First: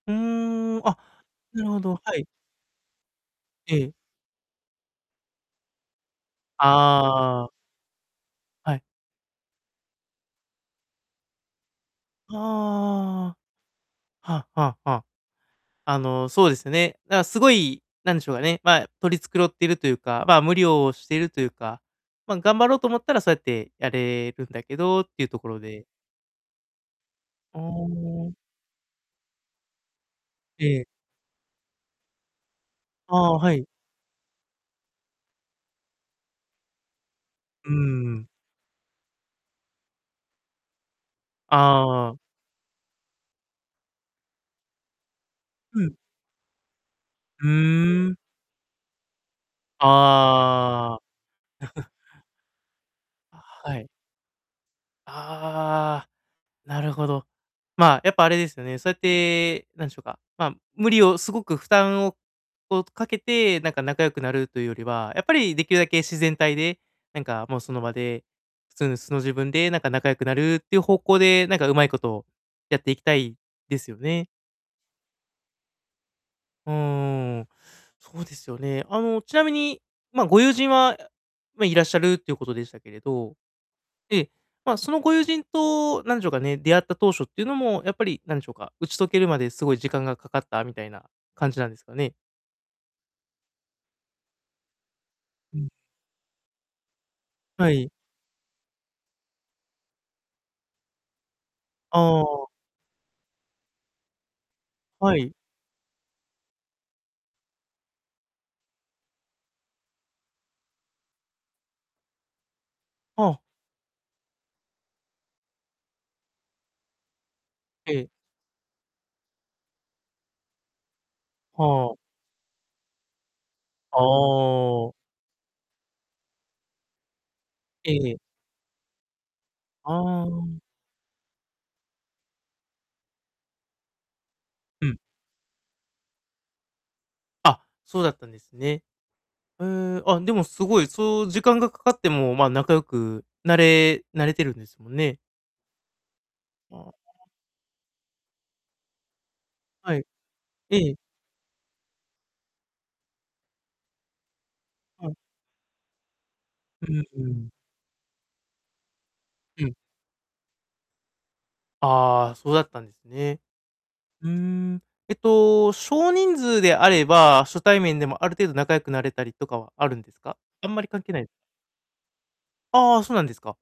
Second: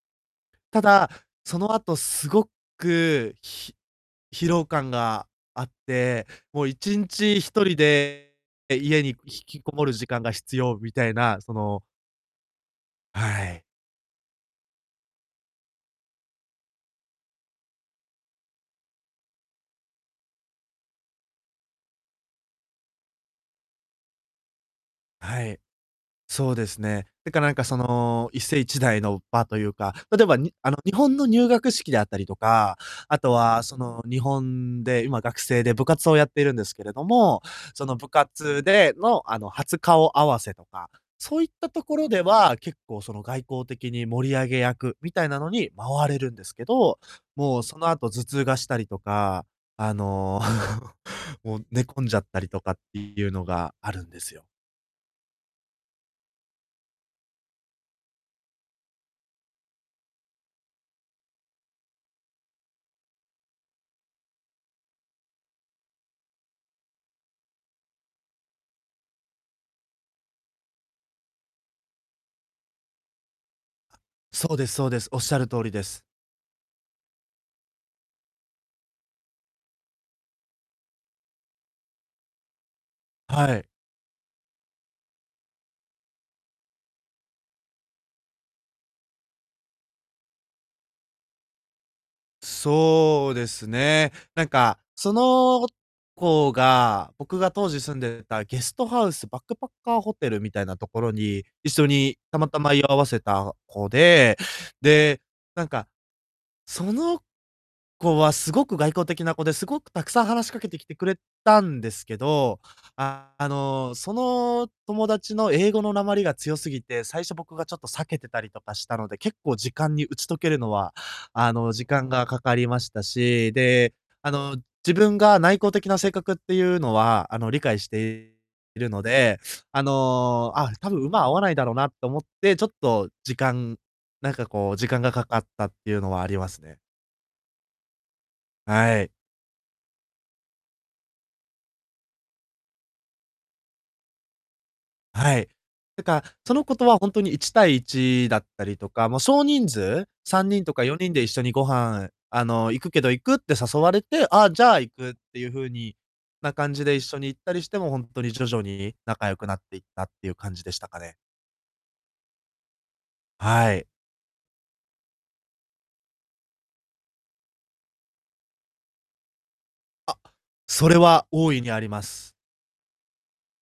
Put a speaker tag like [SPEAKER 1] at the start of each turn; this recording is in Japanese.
[SPEAKER 1] うー
[SPEAKER 2] た
[SPEAKER 1] ん、あ、
[SPEAKER 2] だ、そ
[SPEAKER 1] なる
[SPEAKER 2] の
[SPEAKER 1] ほど、
[SPEAKER 2] 後
[SPEAKER 1] はい。
[SPEAKER 2] すごく、ひ
[SPEAKER 1] ええ。
[SPEAKER 2] 疲労感があって、もう、1日、
[SPEAKER 1] ああ。
[SPEAKER 2] 1人で、
[SPEAKER 1] はい。
[SPEAKER 2] 家に引きこもる時間が必要みたいな、そのは
[SPEAKER 1] あ
[SPEAKER 2] い。
[SPEAKER 1] あああああ。はあはあはあ。あの、そうですね。だすごい、なんでしょうかね、ま、取り繕ってるというか、ま、無理をしているというか、ま、頑張ろうと思ったらそうやってやれるんだけどっていうと
[SPEAKER 2] は
[SPEAKER 1] ころ
[SPEAKER 2] い。
[SPEAKER 1] で
[SPEAKER 2] そうですね。だか、なん
[SPEAKER 1] あ
[SPEAKER 2] か、その、
[SPEAKER 1] あ。
[SPEAKER 2] 一世一代の場というか、例えば、にあの、
[SPEAKER 1] ええ。
[SPEAKER 2] 日本の入学式であったりとか、
[SPEAKER 1] あ
[SPEAKER 2] あと
[SPEAKER 1] あ、は
[SPEAKER 2] は、
[SPEAKER 1] い。
[SPEAKER 2] その、日本で今、学生で部活をやっているんですけれども、
[SPEAKER 1] うー
[SPEAKER 2] その部
[SPEAKER 1] ん。
[SPEAKER 2] 活での、あの、初顔合わせとか、そういったところ
[SPEAKER 1] ああ。
[SPEAKER 2] では、結構、その、外交的に盛り上げ役みたいなのに
[SPEAKER 1] うん。
[SPEAKER 2] 回れるんですけど、
[SPEAKER 1] ふう
[SPEAKER 2] もう、その後
[SPEAKER 1] ん。
[SPEAKER 2] 頭痛がしたりとか、あの、
[SPEAKER 1] あ
[SPEAKER 2] もう
[SPEAKER 1] あ。
[SPEAKER 2] 寝 込んじゃったりとかっていうの
[SPEAKER 1] は
[SPEAKER 2] が
[SPEAKER 1] い。
[SPEAKER 2] あるんですよ。
[SPEAKER 1] ああ、なるほど。まあ、やっぱあれですよね、そうやって、なんでしょうか、ま、無理をすごく負担をを、かけてなんか仲良くなるというよりは、やっぱりできるだけ自然体で、なんかもう、その場で、普通の素の自分で、なんか仲良くなるっていう方向で、なんかうまいことやっていきたいですよね。
[SPEAKER 2] そうですそうです。おっしゃる通りです。
[SPEAKER 1] ふーん。そうですよね。あの、ちなみに、ま、ご友人は、あ、ま、いらっしゃるということでしたけれど、
[SPEAKER 2] はい。
[SPEAKER 1] で、ま、そのご友人と、なんでしょうかね、出会った当初っていうのもやっぱり、なんでしょうか、打ち解けるまで、すごい時間がかかったみたいな感じなんですかね？
[SPEAKER 2] そうですね。なんか、そ
[SPEAKER 1] う
[SPEAKER 2] の
[SPEAKER 1] ん。
[SPEAKER 2] 子が、僕が
[SPEAKER 1] は
[SPEAKER 2] 当時
[SPEAKER 1] い。
[SPEAKER 2] 住んでたゲストハウスバックパッカーホテルみたいなところに、一緒に
[SPEAKER 1] あ
[SPEAKER 2] たま
[SPEAKER 1] あ。
[SPEAKER 2] たま居合わせた子で、
[SPEAKER 1] は
[SPEAKER 2] で、
[SPEAKER 1] い。
[SPEAKER 2] なんか、その子はすごく外交的な子で、すごくたくさん話しかけてきてくれたんですけど、
[SPEAKER 1] は
[SPEAKER 2] あ
[SPEAKER 1] あ。
[SPEAKER 2] の、その友達の英語の訛りが強すぎて、最初僕がちょっと
[SPEAKER 1] え
[SPEAKER 2] 避
[SPEAKER 1] え。
[SPEAKER 2] けてたりとかしたので、結構、時間に打ち解けるのは、あの、時
[SPEAKER 1] はあ。
[SPEAKER 2] 間がかかりましたし、で、
[SPEAKER 1] あ
[SPEAKER 2] あの、自
[SPEAKER 1] あ。
[SPEAKER 2] 分が内向的な性格っていうのは、あの、理解し
[SPEAKER 1] ええ。
[SPEAKER 2] ているので、あ
[SPEAKER 1] あ
[SPEAKER 2] の、
[SPEAKER 1] あ。
[SPEAKER 2] あ、たぶん、馬合わないだろうなと思って、ちょっと時間なんかこう、
[SPEAKER 1] う
[SPEAKER 2] 時
[SPEAKER 1] ん。
[SPEAKER 2] 間がかかったっていうのはありますね。
[SPEAKER 1] あ、そうだったんですね。
[SPEAKER 2] はい。
[SPEAKER 1] へえ、あ、でもすごい、そう時間がかかっても、まあ、仲良くなれなれてるんですもんね。
[SPEAKER 2] はい。なんか、その
[SPEAKER 1] あ
[SPEAKER 2] 子
[SPEAKER 1] あ、
[SPEAKER 2] と
[SPEAKER 1] は
[SPEAKER 2] はほんと
[SPEAKER 1] あ。
[SPEAKER 2] に、1対1だったりとか、ま、少人
[SPEAKER 1] は
[SPEAKER 2] 数、
[SPEAKER 1] い。
[SPEAKER 2] 3人と
[SPEAKER 1] え
[SPEAKER 2] かさ
[SPEAKER 1] え。
[SPEAKER 2] んにんで「一緒にご飯、あの、行くけど、行く？」って誘われて「あ、じゃあ、行
[SPEAKER 1] は
[SPEAKER 2] く」
[SPEAKER 1] い。
[SPEAKER 2] っていうふうにな感じ
[SPEAKER 1] う
[SPEAKER 2] で一
[SPEAKER 1] ん
[SPEAKER 2] 緒
[SPEAKER 1] う
[SPEAKER 2] に行っ
[SPEAKER 1] ん。
[SPEAKER 2] たりして、も、ほんとに徐々に仲良くなっ
[SPEAKER 1] うん。
[SPEAKER 2] ていったっていう感じでしたかね。
[SPEAKER 1] ああ、そうだったんですね。
[SPEAKER 2] はい。
[SPEAKER 1] うーん。えっと、少人数であれば、初対面でもある程度仲良くなれたりとかはあるんで
[SPEAKER 2] あ、
[SPEAKER 1] すか？あんまり
[SPEAKER 2] それ
[SPEAKER 1] 関係な
[SPEAKER 2] は
[SPEAKER 1] い？
[SPEAKER 2] 大いにあります。
[SPEAKER 1] ああ、そうなんですか。